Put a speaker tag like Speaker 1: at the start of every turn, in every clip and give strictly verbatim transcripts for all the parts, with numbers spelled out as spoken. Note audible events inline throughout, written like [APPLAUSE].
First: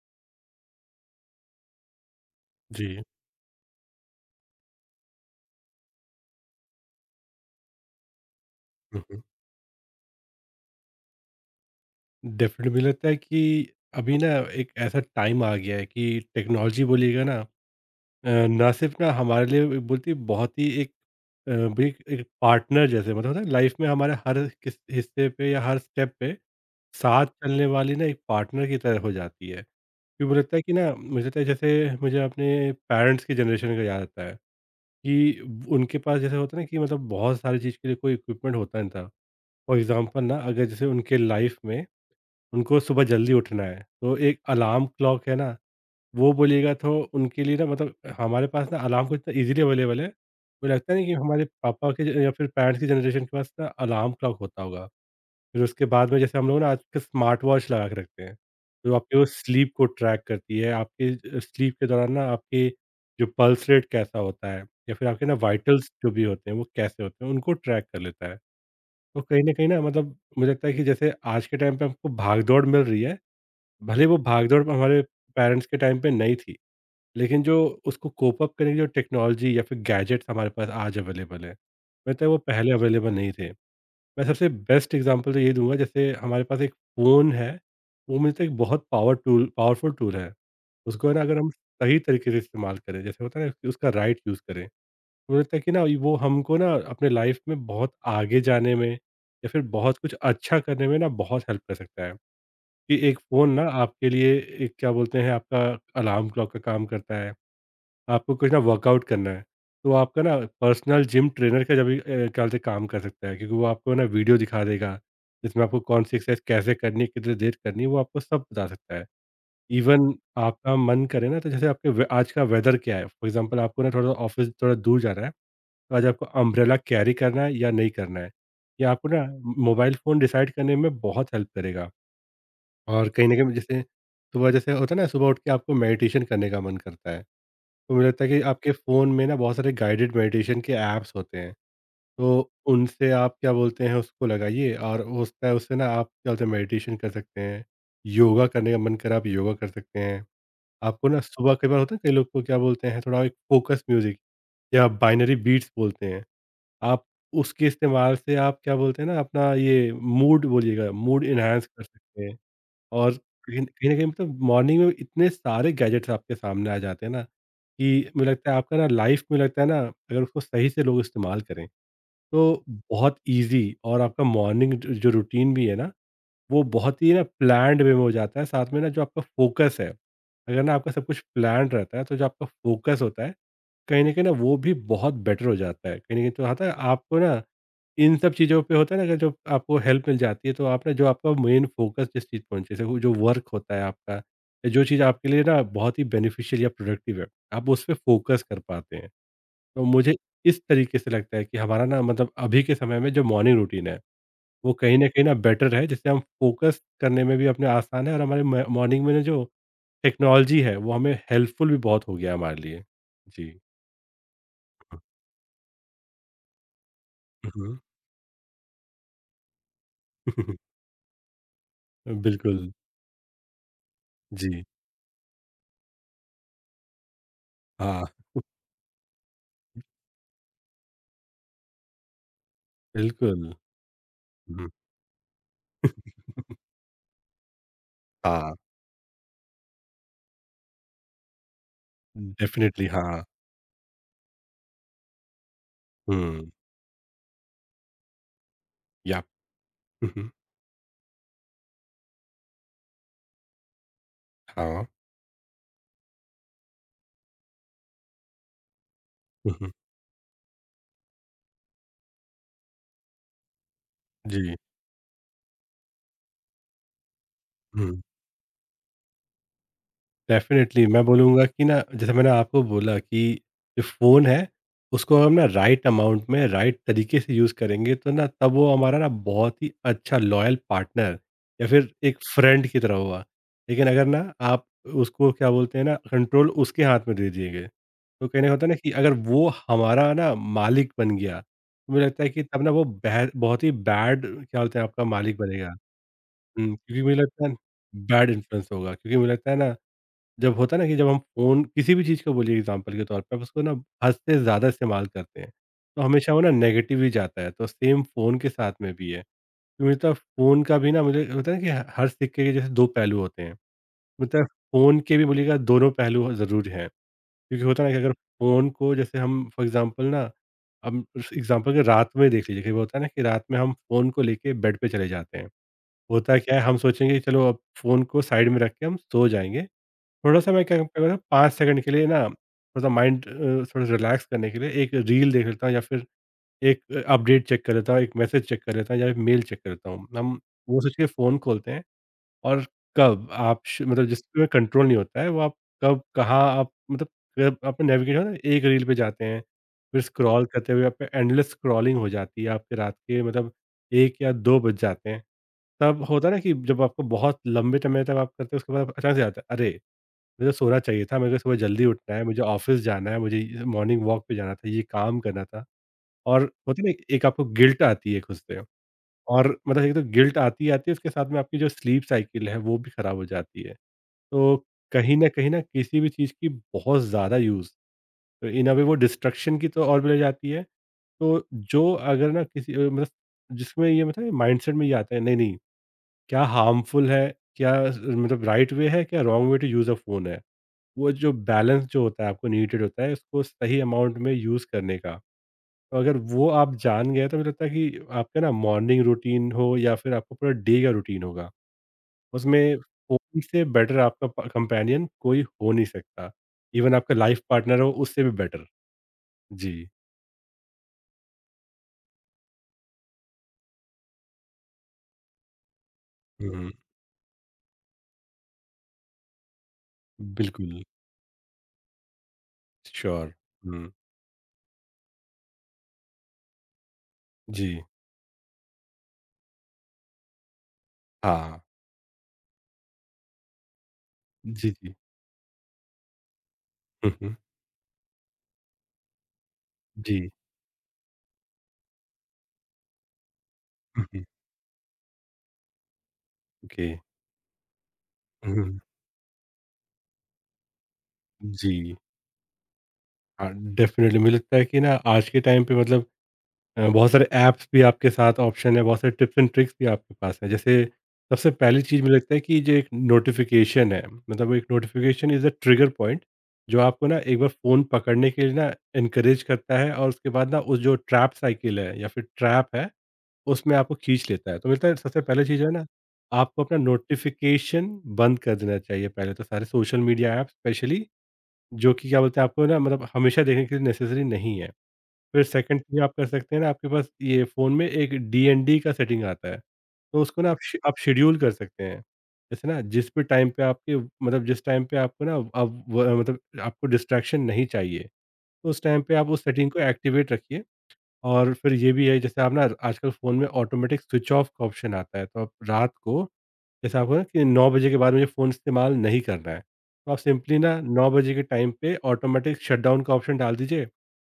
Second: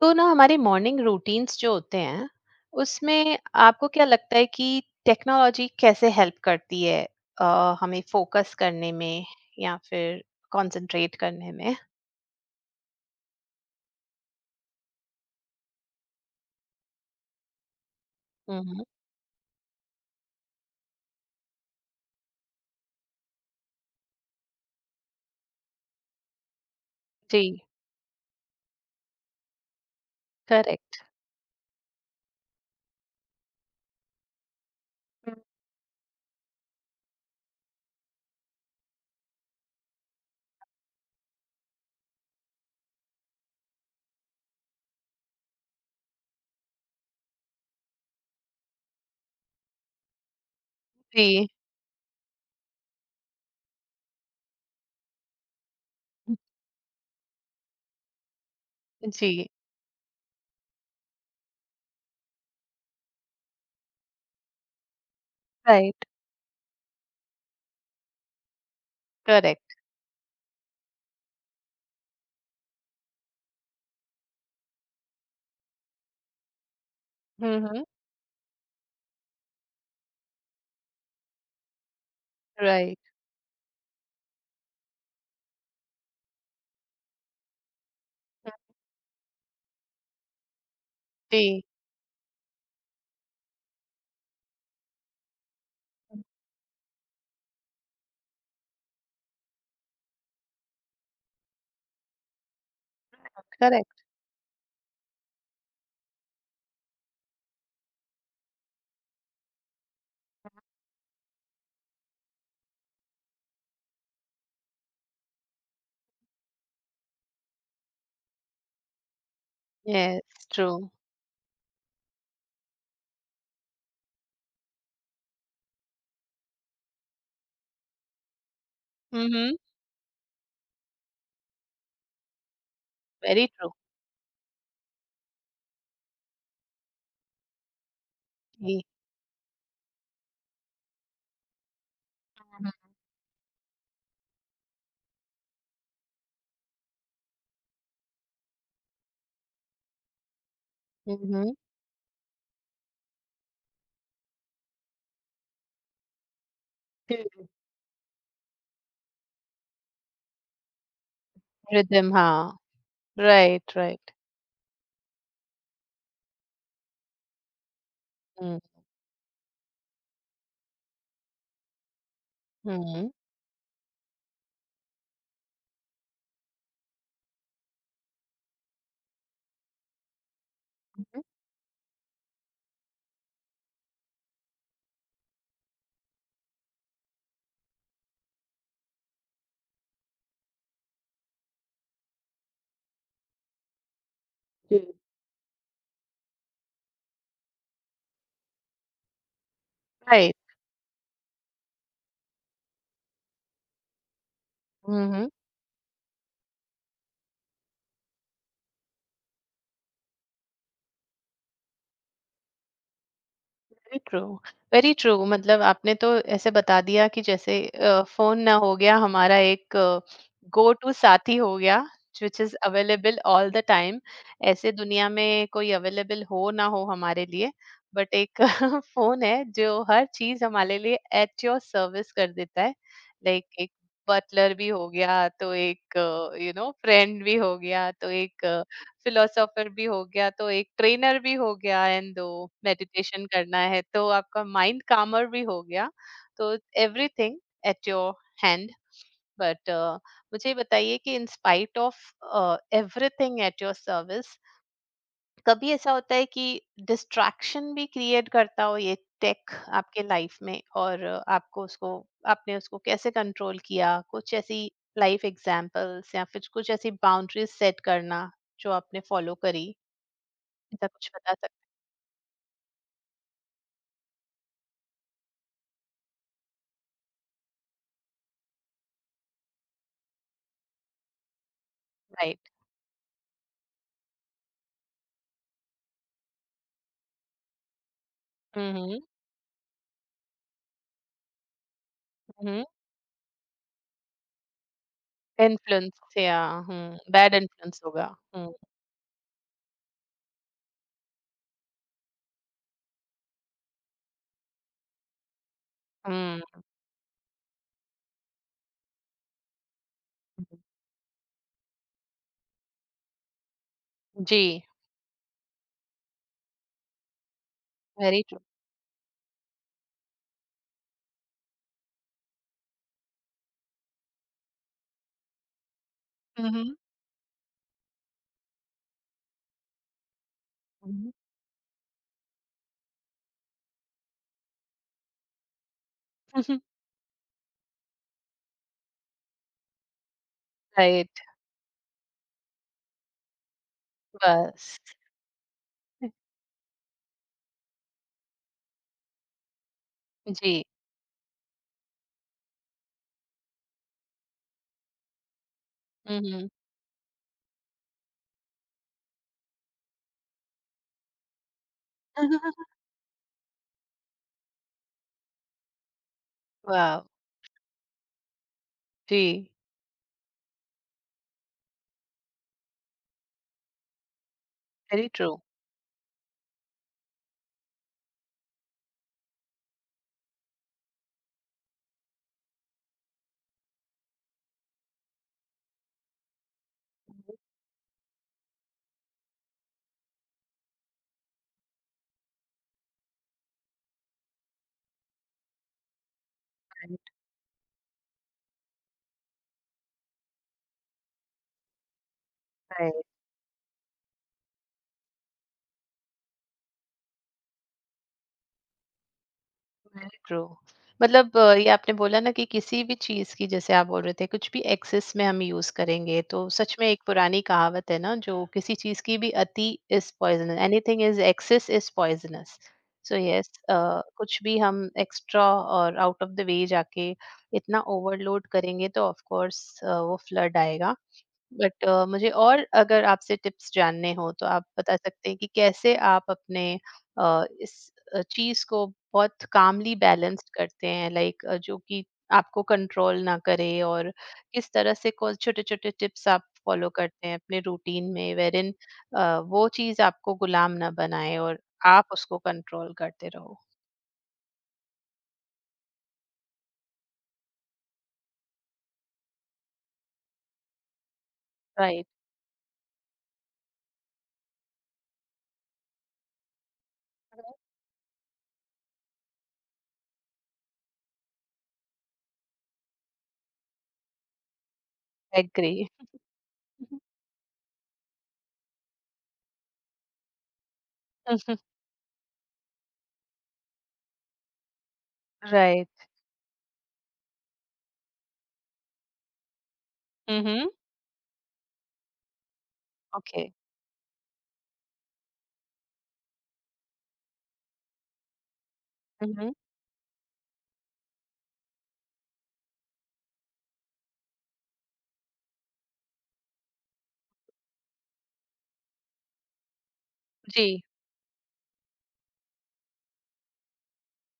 Speaker 1: तो ना हमारे मॉर्निंग रूटीन्स जो होते हैं
Speaker 2: जी।
Speaker 1: उसमें आपको क्या लगता है कि टेक्नोलॉजी कैसे हेल्प करती है, अ, हमें फोकस करने
Speaker 2: हुँ, हुँ।
Speaker 1: में या फिर कंसंट्रेट करने में.
Speaker 2: डेफ़िनेटली मुझे लगता है कि अभी ना एक ऐसा टाइम आ गया है कि टेक्नोलॉजी बोलिएगा ना, अ, ना
Speaker 1: हम्म.
Speaker 2: सिर्फ़ ना हमारे लिए बोलती है, बहुत ही एक अ, भी एक एक पार्टनर जैसे मतलब होता है, लाइफ़ में हमारे हर किस हिस्से पे या हर स्टेप पे साथ
Speaker 1: जी.
Speaker 2: चलने वाली ना एक पार्टनर की तरह हो जाती है। क्योंकि मुझे लगता है कि ना,
Speaker 1: करेक्ट.
Speaker 2: मुझे लगता है, जैसे मुझे अपने पेरेंट्स की जनरेशन का याद आता है कि उनके पास जैसे होता है ना, कि मतलब बहुत सारी चीज़ के लिए कोई इक्विपमेंट होता नहीं था। फॉर एग्ज़ाम्पल ना, अगर जैसे उनके लाइफ़ में उनको सुबह जल्दी उठना है, तो एक अलार्म क्लॉक है ना, वो बोलिएगा तो उनके लिए ना, मतलब हमारे पास ना अलार्म को इतना ईज़िली अवेलेबल है, मुझे लगता नहीं कि हमारे
Speaker 1: जी,
Speaker 2: पापा के ज या फिर पेरेंट्स की जनरेशन के पास ना अलार्म क्लॉक होता होगा। फिर उसके बाद में जैसे हम लोग ना आजकल स्मार्ट वॉच लगा के रखते हैं, तो आपके वो
Speaker 1: जी.
Speaker 2: स्लीप को ट्रैक करती है, आपके अ, स्लीप के दौरान ना आपकी जो पल्स रेट कैसा होता है या फिर आपके ना वाइटल्स
Speaker 1: राइट.
Speaker 2: जो भी होते हैं, वो कैसे होते हैं, उनको ट्रैक कर लेता है। तो कहीं न कहीं
Speaker 1: करेक्ट.
Speaker 2: ना, मतलब मुझे लगता है कि जैसे आज के टाइम पे हमको भाग-दौड़ मिल रही है, भले वो भागदौड़ हमारे पेरेंट्स के टाइम पे नहीं थी, लेकिन जो
Speaker 1: हम्म.
Speaker 2: उसको कोप अप करने की जो टेक्नोलॉजी या फिर गैजेट्स हमारे पास आज अवेलेबल है, मतलब वो पहले
Speaker 1: राइट.
Speaker 2: अवेलेबल नहीं थे। मैं सबसे बेस्ट एग्ज़ाम्पल तो ये दूँगा, जैसे हमारे पास एक फ़ोन है, वो मुझे लगता है एक बहुत पावर टूल पावरफुल टूल है। उसको ना अगर हम
Speaker 1: जी.
Speaker 2: सही तरीके से इस्तेमाल करें, जैसे होता है ना कि उसका राइट यूज़ करें, तो मुझे लगता है कि ना वो हमको ना अपने लाइफ़ में बहुत आगे जाने में या फिर बहुत कुछ अच्छा करने में ना बहुत हेल्प कर सकता है। कि एक फ़ोन ना
Speaker 1: करेक्ट.
Speaker 2: आपके लिए एक क्या बोलते हैं आपका अलार्म क्लॉक का काम करता है। आपको कुछ ना वर्कआउट करना है, तो आपका ना पर्सनल जिम ट्रेनर का जभी अ, क्या बोलते हैं काम कर सकता है, क्योंकि वो आपको ना वीडियो दिखा देगा, जिसमें आपको कौन सी एक्सरसाइज कैसे करनी है, कितनी देर करनी है, वो आपको सब बता सकता है। Even
Speaker 1: yes, true.
Speaker 2: आपका मन करे ना, तो जैसे आपके वे आज का वेदर क्या है? फॉर एग्ज़ाम्पल आपको ना थोड़ा ऑफ़िस थोड़ा दूर जाना है, तो आज आपको अम्ब्रेला कैरी करना है या नहीं करना है? ये आपको ना
Speaker 1: हम्म.
Speaker 2: मोबाइल फ़ोन डिसाइड करने में बहुत हेल्प करेगा। और कहीं न
Speaker 1: वेरी
Speaker 2: कहीं,
Speaker 1: ट्रू.
Speaker 2: जैसे सुबह जैसे होता है ना, सुबह उठ के आपको मेडिटेशन करने का मन करता है। तो मुझे लगता है कि आपके
Speaker 1: जी.
Speaker 2: फ़ोन में ना बहुत सारे गाइडेड मेडिटेशन के ऐप्स होते हैं। तो उनसे आप क्या बोलते हैं उसको लगाइए और हो सकता है उससे ना आप क्या बोलते हैं मेडिटेशन कर सकते हैं। योगा करने का मन करा, आप योगा कर सकते हैं। आपको ना सुबह
Speaker 1: हम्म.
Speaker 2: कई बार होता है, कई लोग को क्या बोलते हैं, थोड़ा एक फ़ोकस म्यूज़िक या बाइनरी बीट्स बोलते हैं। आप उसके इस्तेमाल से आप क्या बोलते हैं ना, अपना ये मूड बोलिएगा मूड एनहांस कर
Speaker 1: रिदम,
Speaker 2: सकते हैं।
Speaker 1: हाँ.
Speaker 2: और कहीं
Speaker 1: राइट,
Speaker 2: कहीं न कहीं,
Speaker 1: राइट.
Speaker 2: मतलब मॉर्निंग में इतने सारे गैजेट्स आपके सामने आ जाते हैं ना, कि मुझे लगता है
Speaker 1: हम्म,
Speaker 2: आपका ना लाइफ़ में लगता है ना, अगर उसको सही से लोग इस्तेमाल करें, तो
Speaker 1: हम्म.
Speaker 2: बहुत ईज़ी, और आपका मॉर्निंग ज जो रूटीन भी है ना, वो बहुत ही ना प्लान्ड वे में हो जाता है। साथ में ना जो आपका फ़ोकस है, अगर ना आपका सब कुछ प्लान्ड रहता है, तो जो आपका फ़ोकस होता है, कहीं न कहीं ना वो भी बहुत बेटर हो जाता है। कहीं न कहीं तो आता है आपको ना, इन सब चीज़ों पे होता है ना कि जब आपको हेल्प मिल जाती है, तो आप ना जो आपका मेन फोकस जिस चीज़ पे होना चाहिए, जैसे वो जो वर्क होता है आपका, या जो चीज़ आपके लिए ना बहुत ही बेनिफिशियल या प्रोडक्टिव है, आप उस पे फोकस कर पाते हैं। तो मुझे
Speaker 1: राइट.
Speaker 2: इस तरीके से लगता है कि हमारा ना, मतलब अभी के समय में जो मॉर्निंग रूटीन है वो कहीं ना कहीं
Speaker 1: हम्म.
Speaker 2: ना बेटर है, जिससे हम फोकस करने में भी अपने आसान है, और हमारे मॉर्निंग में ना जो टेक्नोलॉजी है वो हमें हेल्पफुल भी बहुत हो गया हमारे लिए। जी।
Speaker 1: Very true. वेरी ट्रू, मतलब आपने तो ऐसे बता दिया कि जैसे
Speaker 2: मम्म।
Speaker 1: फोन ना हो गया हमारा एक
Speaker 2: [LAUGHS]
Speaker 1: गो टू साथी हो गया, विच इज
Speaker 2: बिल्कुल।
Speaker 1: Available all the time.
Speaker 2: जी।
Speaker 1: ऐसे दुनिया में कोई अवेलेबल हो ना हो हमारे लिए,
Speaker 2: हाँ।
Speaker 1: बट एक [LAUGHS] फोन है जो हर चीज हमारे लिए एट योर सर्विस कर देता है. लाइक
Speaker 2: बिल्कुल।
Speaker 1: एक बटलर
Speaker 2: हम्म,
Speaker 1: भी हो गया, तो एक यू नो फ्रेंड भी हो गया, तो एक
Speaker 2: हाँ।
Speaker 1: फिलोसोफर भी हो गया, तो एक ट्रेनर भी हो गया एंड दो
Speaker 2: डेफ़िनेटली, हाँ।
Speaker 1: मेडिटेशन करना है, तो आपका माइंड कामर भी हो गया.
Speaker 2: हुँ।
Speaker 1: तो everything at your hand.
Speaker 2: Yeah.
Speaker 1: But
Speaker 2: हुँ, हुँ।
Speaker 1: मुझे ये बताइए कि in spite of everything at your service,
Speaker 2: हाँ।
Speaker 1: कभी ऐसा होता है कि डिस्ट्रैक्शन भी क्रिएट करता हो ये टेक
Speaker 2: हुँ, हुँ।
Speaker 1: आपके लाइफ में, और uh, आपको उसको आपने उसको कैसे कंट्रोल किया? कुछ
Speaker 2: जी।
Speaker 1: ऐसी लाइफ एग्जांपल्स या फिर कुछ ऐसी बाउंड्रीज सेट
Speaker 2: हुँ।
Speaker 1: करना जो आपने फॉलो करी?
Speaker 2: डेफ़िनेटली,
Speaker 1: ऐसा
Speaker 2: मैं
Speaker 1: कुछ बता
Speaker 2: बोलूँगा
Speaker 1: सक.
Speaker 2: कि ना, जैसे मैंने आपको बोला कि जो फ़ोन है, उसको हम ना राइट अमाउंट में, राइट तरीके से यूज़ करेंगे, तो ना तब वो हमारा ना बहुत ही अच्छा लॉयल पार्टनर या फिर एक
Speaker 1: राइट.
Speaker 2: फ्रेंड की तरह होगा। लेकिन अगर ना आप उसको क्या बोलते हैं ना, कंट्रोल उसके हाथ में दे दिएँगे, तो कहने का होता है
Speaker 1: हुँ,
Speaker 2: ना कि
Speaker 1: हुँ.
Speaker 2: अगर वो हमारा ना मालिक बन गया, तो मुझे लगता है कि तब
Speaker 1: हुँ,
Speaker 2: ना वो बेह बहुत ही बैड क्या बोलते हैं आपका मालिक बनेगा।
Speaker 1: इन्फ्लुएंस या
Speaker 2: हुँ,
Speaker 1: हुँ,
Speaker 2: क्योंकि मुझे
Speaker 1: बैड
Speaker 2: लगता है
Speaker 1: इन्फ्लुएंस होगा.
Speaker 2: बैड
Speaker 1: हुँ,
Speaker 2: इन्फ्लुएंस होगा, क्योंकि मुझे लगता है ना, जब होता है ना कि जब हम फ़ोन, किसी भी चीज़ को बोलिए एग्ज़ाम्पल के तौर पे, आप उसको ना हद से ज़्यादा इस्तेमाल करते हैं, तो हमेशा वो ना
Speaker 1: हुँ.
Speaker 2: नेगेटिव ही जाता है, तो सेम फ़ोन के साथ में भी है। तो मुझे तो फ़ोन का भी ना, मुझे होता है ना कि हर सिक्के के जैसे दो पहलू होते हैं, मतलब
Speaker 1: जी.
Speaker 2: फ़ोन के भी बोलिएगा दोनों पहलू ज़रूर हैं। क्योंकि होता है ना कि अगर
Speaker 1: वेरी ट्रू.
Speaker 2: फ़ोन को जैसे हम फॉर एग्ज़ाम्पल ना, हम एग्ज़ाम्पल के रात में देख लीजिए, कई बार होता है ना कि रात में हम फ़ोन को लेके बेड पे चले जाते हैं। होता
Speaker 1: हुँ,
Speaker 2: क्या है,
Speaker 1: हुँ.
Speaker 2: हम सोचेंगे कि चलो अब फ़ोन को साइड में रख के हम सो जाएँगे, थोड़ा-सा मैं क्या करता हूँ ना, पाँच सेकंड के लिए ना, थोड़ा-सा माइंड अ, थोड़ा रिलैक्स करने के लिए एक रील देख लेता हूँ, या फिर
Speaker 1: हुँ,
Speaker 2: एक अ, अपडेट चेक कर लेता हूँ, एक मैसेज चेक कर लेता हूँ, या एक मेल चेक कर लेता हूँ। हम वो सोच के
Speaker 1: राइट.
Speaker 2: फ़ोन खोलते हैं, और कब आप श मतलब
Speaker 1: [LAUGHS]
Speaker 2: जिसमें
Speaker 1: बस.
Speaker 2: कंट्रोल नहीं होता है, वो आप कब, कहाँ आप मतलब, जब आपने नेविगेट हो ना एक रील पे जाते हैं, फिर स्क्रॉल
Speaker 1: जी.
Speaker 2: करते हुए आप पे एंडलेस स्क्रॉलिंग हो जाती है, आपके रात के मतलब एक या दो बज जाते हैं। तब
Speaker 1: हुँ,
Speaker 2: होता है ना
Speaker 1: हुँ.
Speaker 2: कि जब आपको बहुत लंबे समय तक आप करते हो, उसके बाद अचानक से याद आता है, अरे! मुझे सोना चाहिए था, मेरे को सुबह जल्दी उठना है,
Speaker 1: वाव!
Speaker 2: मुझे
Speaker 1: [LAUGHS]
Speaker 2: ऑफ़िस जाना है, मुझे ये मॉर्निंग वॉक पे जाना था, ये काम करना था, और होता है ना एक आपको गिल्ट आती है खुद से, और
Speaker 1: जी.
Speaker 2: मतलब एक तो गिल्ट आती-आती है, उसके साथ में आपकी जो स्लीप साइकिल है, वो भी खराब हो जाती है। तो
Speaker 1: वेरी
Speaker 2: कहीं न
Speaker 1: ट्रू.
Speaker 2: कहीं ना, किसी भी चीज़ की बहुत ज़्यादा यूज़, तो इन अ वे वो डिस्ट्रैक्शन की तो ओर भी ले जाती है। तो जो अगर ना किसी अ, मतलब जिसमें ये, मतलब माइंडसेट में ये आता है नहीं, नहीं, क्या हार्मफुल है, क्या मतलब राइट वे है, क्या wrong way to use a phone है। वो जो बैलेंस जो होता है, आपको नीडेड होता है उसको सही अमाउंट में यूज़ करने का। तो अगर वो आप
Speaker 1: राइट.
Speaker 2: जान गए, तो मुझे लगता है कि आपका ना मॉर्निंग रूटीन हो या फिर आपका पूरा डे का रूटीन होगा, उसमें
Speaker 1: राइट.
Speaker 2: फ़ोन से बेटर आपका प कंपेनियन कोई हो नहीं सकता। इवन आपका लाइफ़ पार्टनर हो, उससे भी बेटर। जी।
Speaker 1: Very true. मतलब अ, ये आपने बोला ना कि किसी भी चीज की, जैसे आप बोल रहे थे, कुछ भी एक्सेस में हम यूज करेंगे, तो
Speaker 2: हुँ, हुँ।
Speaker 1: सच में एक पुरानी कहावत है ना, जो किसी चीज की भी अति इज पॉइजनस,
Speaker 2: बिल्कुल,
Speaker 1: anything is excess is poisonous. So
Speaker 2: sure.
Speaker 1: Yes,
Speaker 2: हुँ।
Speaker 1: कुछ भी हम एक्स्ट्रा और आउट ऑफ द वे जाके
Speaker 2: जी।
Speaker 1: इतना ओवरलोड करेंगे तो ऑफ कोर्स वो फ्लड आएगा.
Speaker 2: हाँ।
Speaker 1: बट अ, मुझे, और अगर आपसे टिप्स जानने हो तो आप
Speaker 2: जी, जी।
Speaker 1: बता सकते हैं कि कैसे आप अपने
Speaker 2: हुँ, हुँ।
Speaker 1: अ, इस अ, चीज़ को बहुत कामली
Speaker 2: जी।
Speaker 1: बैलेंस्ड करते हैं, लाइक जो कि आपको कंट्रोल ना करे,
Speaker 2: हुँ,
Speaker 1: और
Speaker 2: हुँ।
Speaker 1: किस तरह से कौन छोटे छोटे टिप्स आप
Speaker 2: ओके।
Speaker 1: फॉलो करते हैं अपने रूटीन में वेरिन
Speaker 2: हुँ,
Speaker 1: वो चीज़ आपको गुलाम ना बनाए, और
Speaker 2: जी।
Speaker 1: आप उसको कंट्रोल करते
Speaker 2: हाँ,
Speaker 1: रहो.
Speaker 2: डेफ़िनिटली मुझे लगता है कि ना आज के टाइम पे मतलब, अ, बहुत सारे ऐप्स भी आपके साथ ऑप्शन है, बहुत सारे टिप्स एंड ट्रिक्स भी आपके पास हैं। जैसे सबसे पहली चीज़
Speaker 1: राइट.
Speaker 2: मुझे लगता है कि जो एक नोटिफ़िकेशन है, मतलब एक notification is a trigger point, जो आपको ना एक बार फ़ोन पकड़ने के लिए ना एनकरेज करता है, और उसके बाद ना उस जो ट्रैप साइकिल है या फिर ट्रैप है, उसमें आपको खींच लेता है। तो मिलता है, सबसे पहली चीज़ जो है
Speaker 1: एग्री.
Speaker 2: ना, आपको अपना नोटिफ़िकेशन बंद कर देना चाहिए, पहले तो सारे सोशल मीडिया ऐप्स स्पेशली,
Speaker 1: [LAUGHS]
Speaker 2: जो कि क्या बोलते हैं, आपको ना मतलब हमेशा देखने के लिए नेसेसरी नहीं है। फिर सेकंड चीज़
Speaker 1: राइट.
Speaker 2: आप कर सकते हैं ना, आपके पास ये फ़ोन में एक डी एन डी का सेटिंग आता है। तो उसको ना आप
Speaker 1: हम्म.
Speaker 2: श आप शेड्यूल कर सकते हैं। जैसे ना, जिस भी
Speaker 1: ओके.
Speaker 2: टाइम पे आपके मतलब, जिस टाइम पे आपको ना अब व मतलब आपको डिस्ट्रैक्शन नहीं चाहिए, तो उस टाइम पे आप उस
Speaker 1: हम्म.
Speaker 2: सेटिंग को एक्टिवेट रखिए। और फिर ये भी है, जैसे आप ना आजकल फ़ोन में ऑटोमेटिक स्विच ऑफ का ऑप्शन आता है, तो आप रात को जैसे आपको ना कि नौ बजे के बाद मुझे फ़ोन इस्तेमाल नहीं करना है। तो आप
Speaker 1: [LAUGHS]
Speaker 2: सिंपली
Speaker 1: जी.
Speaker 2: ना नौ बजे के टाइम पे ऑटोमेटिक शटडाउन का ऑप्शन डाल दीजिए।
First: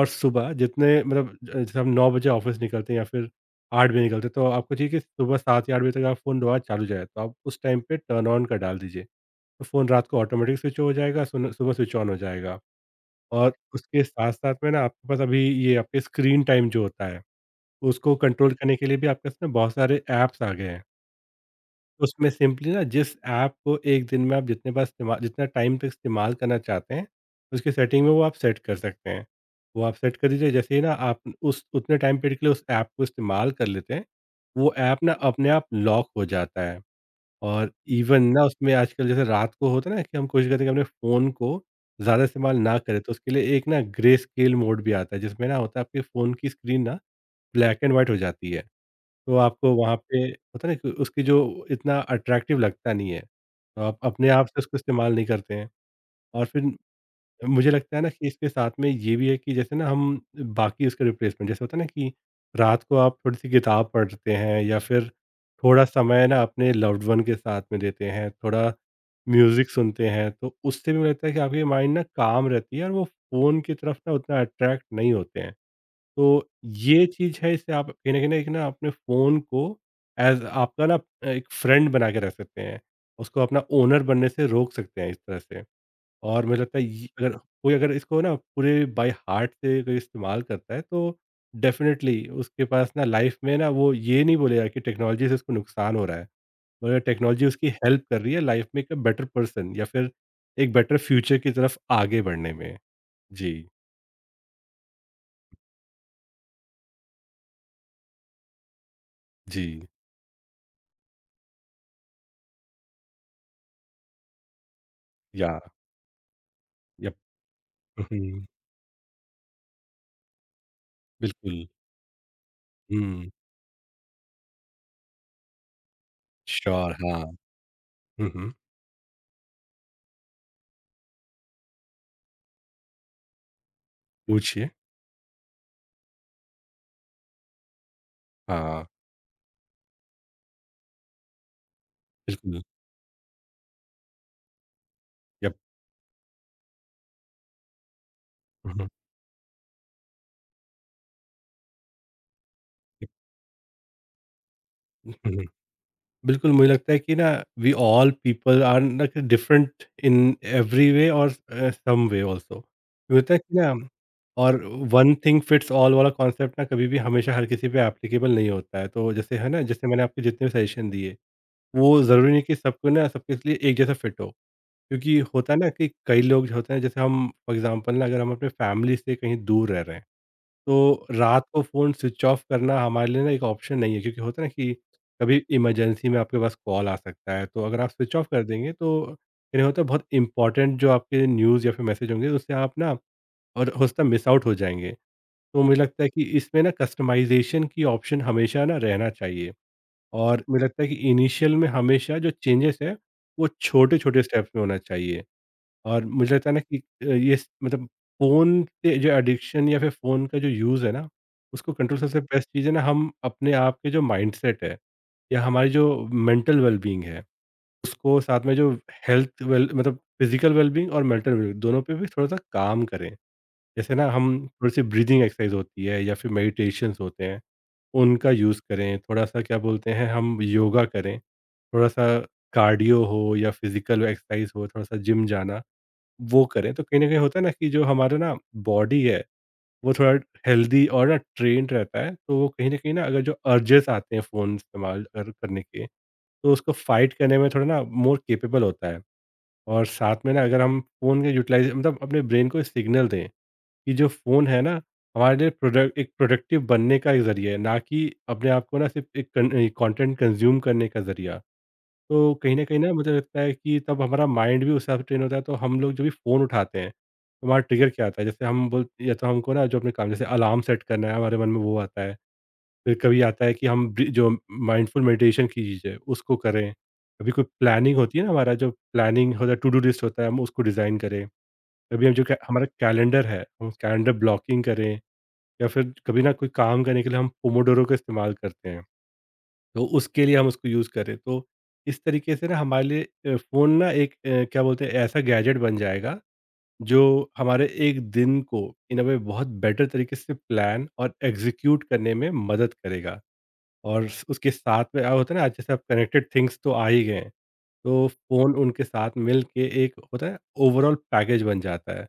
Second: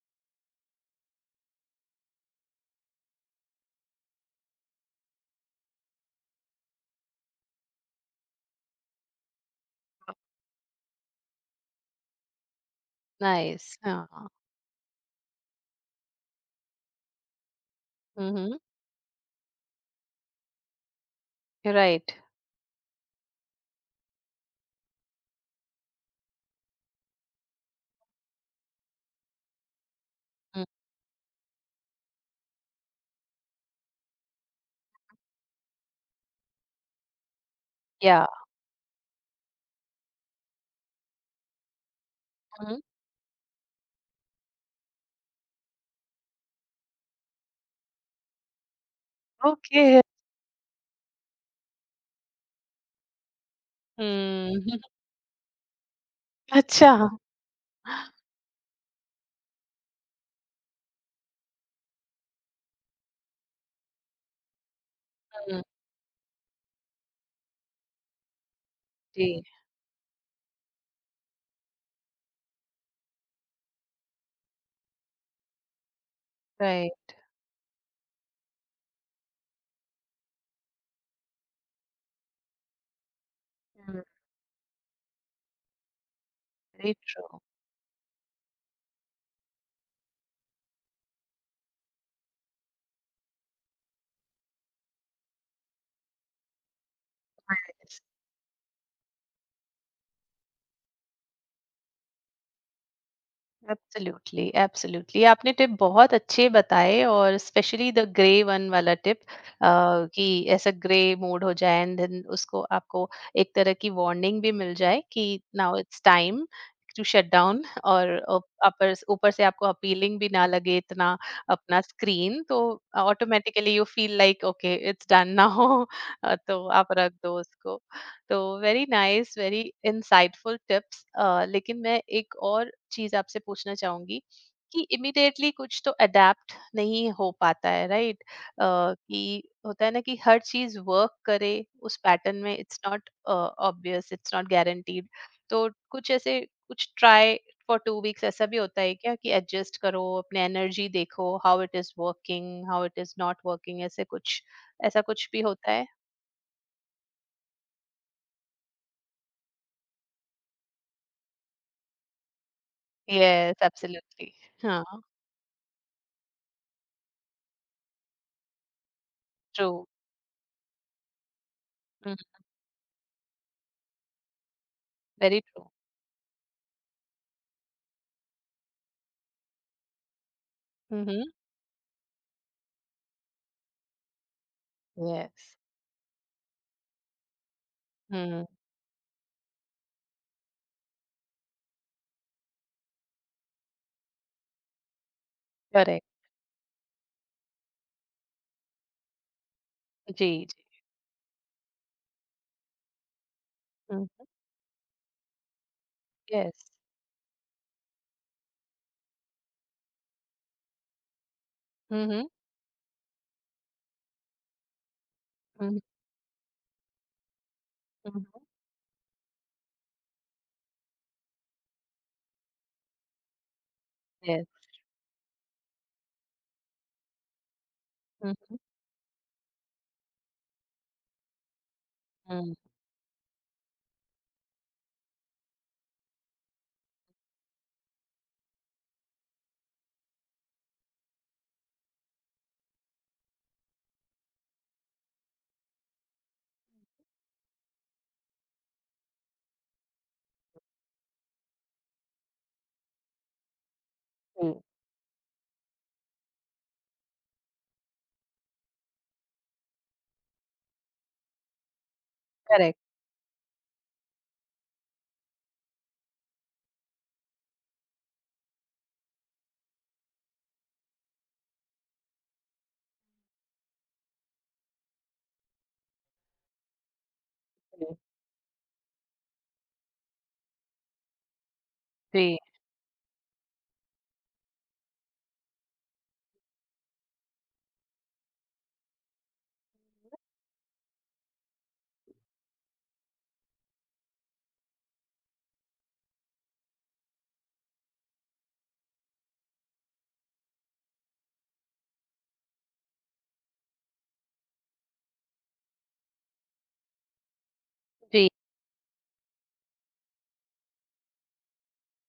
Speaker 2: और सुबह जितने मतलब ज जैसे हम नौ बजे ऑफ़िस निकलते हैं या फिर आठ बजे निकलते हैं, तो आपको चाहिए कि सुबह सात या आठ बजे तक आप फ़ोन दोबारा चालू हो जाए। तो आप उस टाइम पे टर्न ऑन का डाल दीजिए। तो फ़ोन रात को ऑटोमेटिक स्विच हो जाएगा, सुन सुबह स्विच ऑन हो जाएगा। और
Speaker 1: नाइस,
Speaker 2: उसके
Speaker 1: हाँ.
Speaker 2: साथ-साथ में ना आपके पास अभी ये आपके स्क्रीन टाइम जो होता है, उसको कंट्रोल
Speaker 1: हम्म.
Speaker 2: करने के लिए भी आपके पास ना बहुत सारे ऐप्स आ गए हैं।
Speaker 1: राइट.
Speaker 2: उसमें सिंपली ना जिस ऐप को एक दिन में आप जितने बार इस्तेमाल जितना टाइम तक इस्तेमाल करना चाहते हैं, उसकी सेटिंग में वो आप सेट कर सकते हैं। वो आप सेट कर दीजिए।
Speaker 1: हुँ.
Speaker 2: जैसे ही ना आप उस उतने टाइम पीरियड के लिए उस ऐप को इस्तेमाल कर लेते हैं, वो ऐप ना अपने आप लॉक हो जाता है। और इवन
Speaker 1: या.
Speaker 2: ना उसमें आजकल जैसे रात को होता है ना कि हम कोशिश करते हैं कि अपने फ़ोन को ज़्यादा इस्तेमाल ना
Speaker 1: हुँ.
Speaker 2: करें, तो उसके लिए एक ना ग्रे स्केल मोड भी आता है, जिसमें ना होता है आपके फ़ोन की स्क्रीन ना ब्लैक एंड व्हाइट हो जाती है। तो आपको
Speaker 1: ओके.
Speaker 2: वहाँ पे होता है ना कि उसकी जो इतना अट्रैक्टिव लगता नहीं है, तो आप अपने आप
Speaker 1: हुँ.
Speaker 2: से उसको
Speaker 1: [LAUGHS]
Speaker 2: इस्तेमाल नहीं करते हैं। और फिर
Speaker 1: अच्छा.
Speaker 2: मुझे लगता है ना कि इसके साथ में ये भी है कि जैसे ना हम बाकी उसके रिप्लेसमेंट जैसे होता है ना कि रात को आप थोड़ी-सी किताब पढ़ते हैं, या फिर
Speaker 1: हुँ.
Speaker 2: थोड़ा समय ना अपने लव्ड वन के साथ में देते हैं, थोड़ा
Speaker 1: जी.
Speaker 2: म्यूज़िक सुनते हैं, तो उससे भी मुझे लगता है कि आपकी माइंड ना काम रहती है और वो फ़ोन की तरफ ना उतना अट्रैक्ट नहीं होते हैं। तो ये
Speaker 1: राइट.
Speaker 2: चीज़ है, इससे आप कहीं न कहीं एक ना अपने फ़ोन को एज़ आपका ना एक फ्रेंड बना के रख सकते हैं। उसको अपना
Speaker 1: हुँ.
Speaker 2: ओनर बनने से रोक सकते हैं, इस तरह से। और मुझे लगता है
Speaker 1: वेरी
Speaker 2: ये अगर
Speaker 1: ट्रू.
Speaker 2: कोई, अगर इसको ना पूरे बाय हार्ट से कोई इस्तेमाल करता है, तो डेफ़िनेटली उसके पास ना लाइफ़ में ना वो ये नहीं बोलेगा कि टेक्नोलॉजी से उसको नुकसान हो रहा है। मगर टेक्नोलॉजी उसकी हेल्प कर रही है लाइफ़ में एक बेटर पर्सन या फिर एक बेटर फ्यूचर की तरफ आगे बढ़ने में। जी,
Speaker 1: एब्सोल्युटली, एब्सोल्युटली, आपने टिप बहुत अच्छे बताए, और स्पेशली द ग्रे वन वाला टिप,
Speaker 2: जी।
Speaker 1: कि ऐसा ग्रे मोड हो जाए एंड देन उसको आपको एक तरह की वार्निंग भी मिल जाए कि
Speaker 2: yeah,
Speaker 1: now it's time to
Speaker 2: yup.
Speaker 1: Shut down. और
Speaker 2: हुँ, हुँ।
Speaker 1: ऊपर ऊपर से आपको अपीलिंग भी ना लगे इतना
Speaker 2: बिल्कुल।
Speaker 1: अपना स्क्रीन, तो
Speaker 2: हुँ,
Speaker 1: automatically you feel like okay it's done ना हो. अ, [LAUGHS] तो आप
Speaker 2: श्योर
Speaker 1: रख
Speaker 2: हाँ।
Speaker 1: दो उसको.
Speaker 2: हुँ,
Speaker 1: तो
Speaker 2: हुँ,
Speaker 1: very nice, very insightful tips. लेकिन मैं एक और चीज आपसे पूछना चाहूंगी
Speaker 2: पूछिए।
Speaker 1: कि इमिडिएटली कुछ तो अडेप्ट नहीं हो पाता है, राइट?
Speaker 2: हाँ,
Speaker 1: कि होता है ना कि हर चीज वर्क करे उस पैटर्न में,
Speaker 2: बिल्कुल,
Speaker 1: it's not obvious, it's not guaranteed.
Speaker 2: Yup.
Speaker 1: तो कुछ ऐसे कुछ ट्राई फॉर टू वीक्स ऐसा भी
Speaker 2: हुँ,
Speaker 1: होता
Speaker 2: हुँ,
Speaker 1: है क्या कि एडजस्ट करो अपने एनर्जी, देखो how it is working, how it
Speaker 2: yup.
Speaker 1: Is not working, ऐसे कुछ ऐसा
Speaker 2: हुँ,
Speaker 1: कुछ भी
Speaker 2: हुँ।
Speaker 1: होता है?
Speaker 2: बिल्कुल, मुझे लगता है कि ना वी ऑल पीपल आर ना कि डिफरेंट इन एवरी वे और अ, सम वे आल्सो। मुझे लगता है कि
Speaker 1: यस,
Speaker 2: ना
Speaker 1: एब्सोल्युटली.
Speaker 2: और वन थिंग फिट्स ऑल वाला कॉन्सेप्ट ना कभी भी हमेशा हर किसी पे एप्लीकेबल नहीं होता है। तो जैसे है ना,
Speaker 1: True.
Speaker 2: जैसे मैंने आपको जितने भी सजेशन दिए, वो
Speaker 1: Mm,
Speaker 2: ज़रूरी नहीं कि सबको ना सबके लिए एक जैसा फिट हो। क्योंकि
Speaker 1: very
Speaker 2: होता है
Speaker 1: true.
Speaker 2: ना कि कई लोग होते हैं, जैसे हम फॉर एग्ज़ाम्पल ना अगर हम अपने फैमिली से कहीं दूर रह रहे हैं, तो
Speaker 1: Mhm.
Speaker 2: रात को फ़ोन स्विच ऑफ करना हमारे लिए ना एक ऑप्शन नहीं है। क्योंकि होता है ना कि कभी
Speaker 1: Yes.
Speaker 2: इमरजेंसी में आपके पास कॉल आ सकता है, तो अगर आप स्विच ऑफ कर
Speaker 1: Mm,
Speaker 2: देंगे तो यानी होता है बहुत इंपॉर्टेंट जो आपके न्यूज़ या फिर मैसेज होंगे, उससे आप ना और होता मिस आउट हो जाएँगे। तो मुझे लगता
Speaker 1: correct.
Speaker 2: है कि इसमें ना कस्टमाइज़ेशन की ऑप्शन हमेशा ना रहना चाहिए।
Speaker 1: जी,
Speaker 2: और
Speaker 1: जी.
Speaker 2: मुझे लगता है कि इनिशियल में हमेशा जो चेंजेस हैं, वो
Speaker 1: Mm.
Speaker 2: छोटे-छोटे स्टेप्स में होना चाहिए। और मुझे लगता है ना
Speaker 1: Yes.
Speaker 2: कि अ, ये स मतलब फ़ोन से जो एडिक्शन या फिर फ़ोन का जो यूज़ है ना, उसको कंट्रोल सबसे हुँ।
Speaker 1: Mhm.
Speaker 2: बेस्ट चीज़ है ना, हम अपने आप के जो माइंडसेट है या हमारी
Speaker 1: Mhm.
Speaker 2: जो मेंटल वेलबीइंग है, उसको साथ
Speaker 1: Mhm.
Speaker 2: में जो हेल्थ वेल मतलब फिज़िकल वेलबीइंग और मेंटल वेलबीइंग दोनों पे भी थोड़ा-सा काम करें। जैसे ना हम
Speaker 1: Yes.
Speaker 2: थोड़ी-सी ब्रीथिंग एक्सरसाइज़ होती है या फिर मेडिटेशंस होते हैं, उनका
Speaker 1: Mhm.
Speaker 2: यूज़ करें, थोड़ा-सा क्या बोलते हैं हम योगा करें, थोड़ा-सा
Speaker 1: Mm.
Speaker 2: कार्डियो हो या फिज़िकल एक्सरसाइज़ हो, थोड़ा-सा जिम जाना। वो करें, तो कहीं न कहीं होता है ना कि जो हमारा ना बॉडी है, वो थोड़ा हेल्दी और ना ट्रेन्ड रहता है। तो वो कहीं न कहीं ना अगर जो अर्जेस आते हैं फ़ोन इस्तेमाल कर करने के, तो उसको फ़ाइट करने में थोड़ा ना मोर केपेबल होता है। और साथ में ना अगर हम फ़ोन के यूटिलाइज़ मतलब अपने ब्रेन को सिग्नल दें कि जो फ़ोन
Speaker 1: जी.
Speaker 2: है ना, हमारे लिए प्रोडक्ट एक प्रोडक्टिव बनने का एक ज़रिया है, ना कि अपने आप को ना सिर्फ़ एक कन अ, कंटेंट कंज़्यूम करने का ज़रिया। तो कहीं न कहीं
Speaker 1: करेक्ट.
Speaker 2: ना मुझे लगता है कि तब हमारा माइंड भी उस हिसाब से ट्रेन होता है, तो हम लोग जब भी फ़ोन उठाते हैं, तो हमारा ट्रिगर क्या आता है? जैसे हम बोल या तो हमको ना जो अपने काम जैसे अलार्म सेट करना है, हमारे मन में वो आता है। फिर कभी आता है कि हम ब्री जो माइंडफुल मेडिटेशन की चीज़ है, उसको करें। कभी कोई प्लानिंग
Speaker 1: जी,
Speaker 2: होती है ना हमारा जो प्लानिंग होता है, टू डू लिस्ट होता है, हम उसको डिज़ाइन करें। कभी हम जो कै हमारा कैलेंडर है, हम कैलेंडर ब्लॉकिंग करें या फिर कभी ना कोई काम करने के लिए हम पोमोडोरो का इस्तेमाल करते हैं। तो उसके लिए हम उसको यूज़ करें। तो इस तरीके से ना हमारे लिए अ, फ़ोन ना एक अ, क्या बोलते हैं ऐसा गैजेट बन जाएगा जो हमारे एक दिन को इन अ वे बहुत बेटर तरीके से प्लान और एग्ज़ीक्यूट करने में मदद करेगा। और स उसके साथ में अ, होता है ना आज जैसे अब कनेक्टेड थिंग्स तो आ ही गए हैं। तो
Speaker 1: जी. जी.
Speaker 2: फ़ोन उनके साथ मिल के एक होता है, ओवरॉल पैकेज बन जाता है।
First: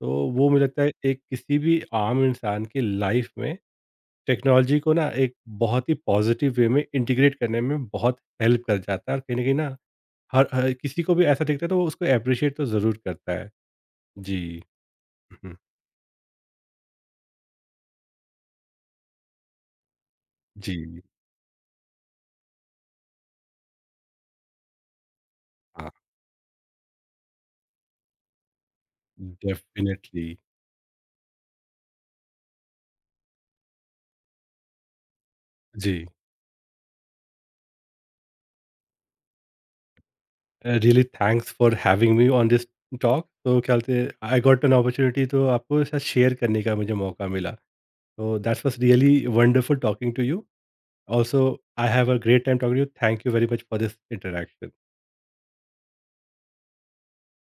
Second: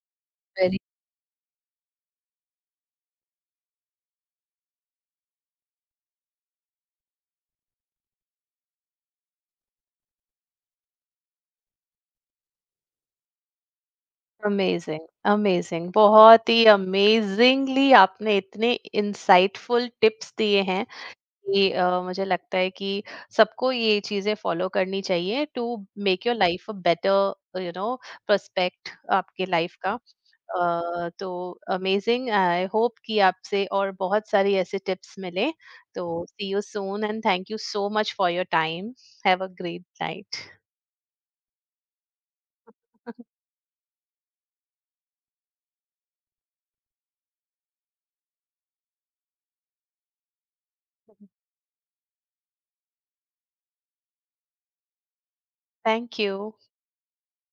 Speaker 2: तो वो मुझे
Speaker 1: वेरी.
Speaker 2: लगता है एक किसी भी आम इंसान की लाइफ़ में टेक्नोलॉजी को ना एक बहुत ही पॉजिटिव वे में इंटीग्रेट करने में बहुत हेल्प कर जाता है, और कहीं न कहीं ना हर हर किसी को भी ऐसा दिखता है, तो वो उसको एप्रिशिएट तो ज़रूर करता है। जी।
Speaker 1: अमेज़िंग,
Speaker 2: हुँ,
Speaker 1: अमेज़िंग, बहुत ही अमेज़िंगली आपने इतने इनसाइटफुल टिप्स दिए
Speaker 2: जी।
Speaker 1: हैं कि अ, मुझे लगता है कि सबको ये चीज़ें फॉलो करनी चाहिए, टू
Speaker 2: हाँ,
Speaker 1: make your life a better, you know, perspective आपके लाइफ का.
Speaker 2: डेफ़िनिटली।
Speaker 1: अ, तो अमेजिंग, आई होप कि आपसे और बहुत सारी ऐसे टिप्स मिले.
Speaker 2: जी।
Speaker 1: तो see you soon and thank you so much for your time. Have a great night.
Speaker 2: Uh, really thanks for having me on this talk. तो क्या बोलते हैं आई गॉट एन अपॉर्च्युनिटी, तो आपको साथ शेयर करने का मुझे मौका मिला। तो that was really wonderful talking to you. Also I have a great time talking to you. Thank you very much for this interaction.
Speaker 1: Thank you. [LAUGHS]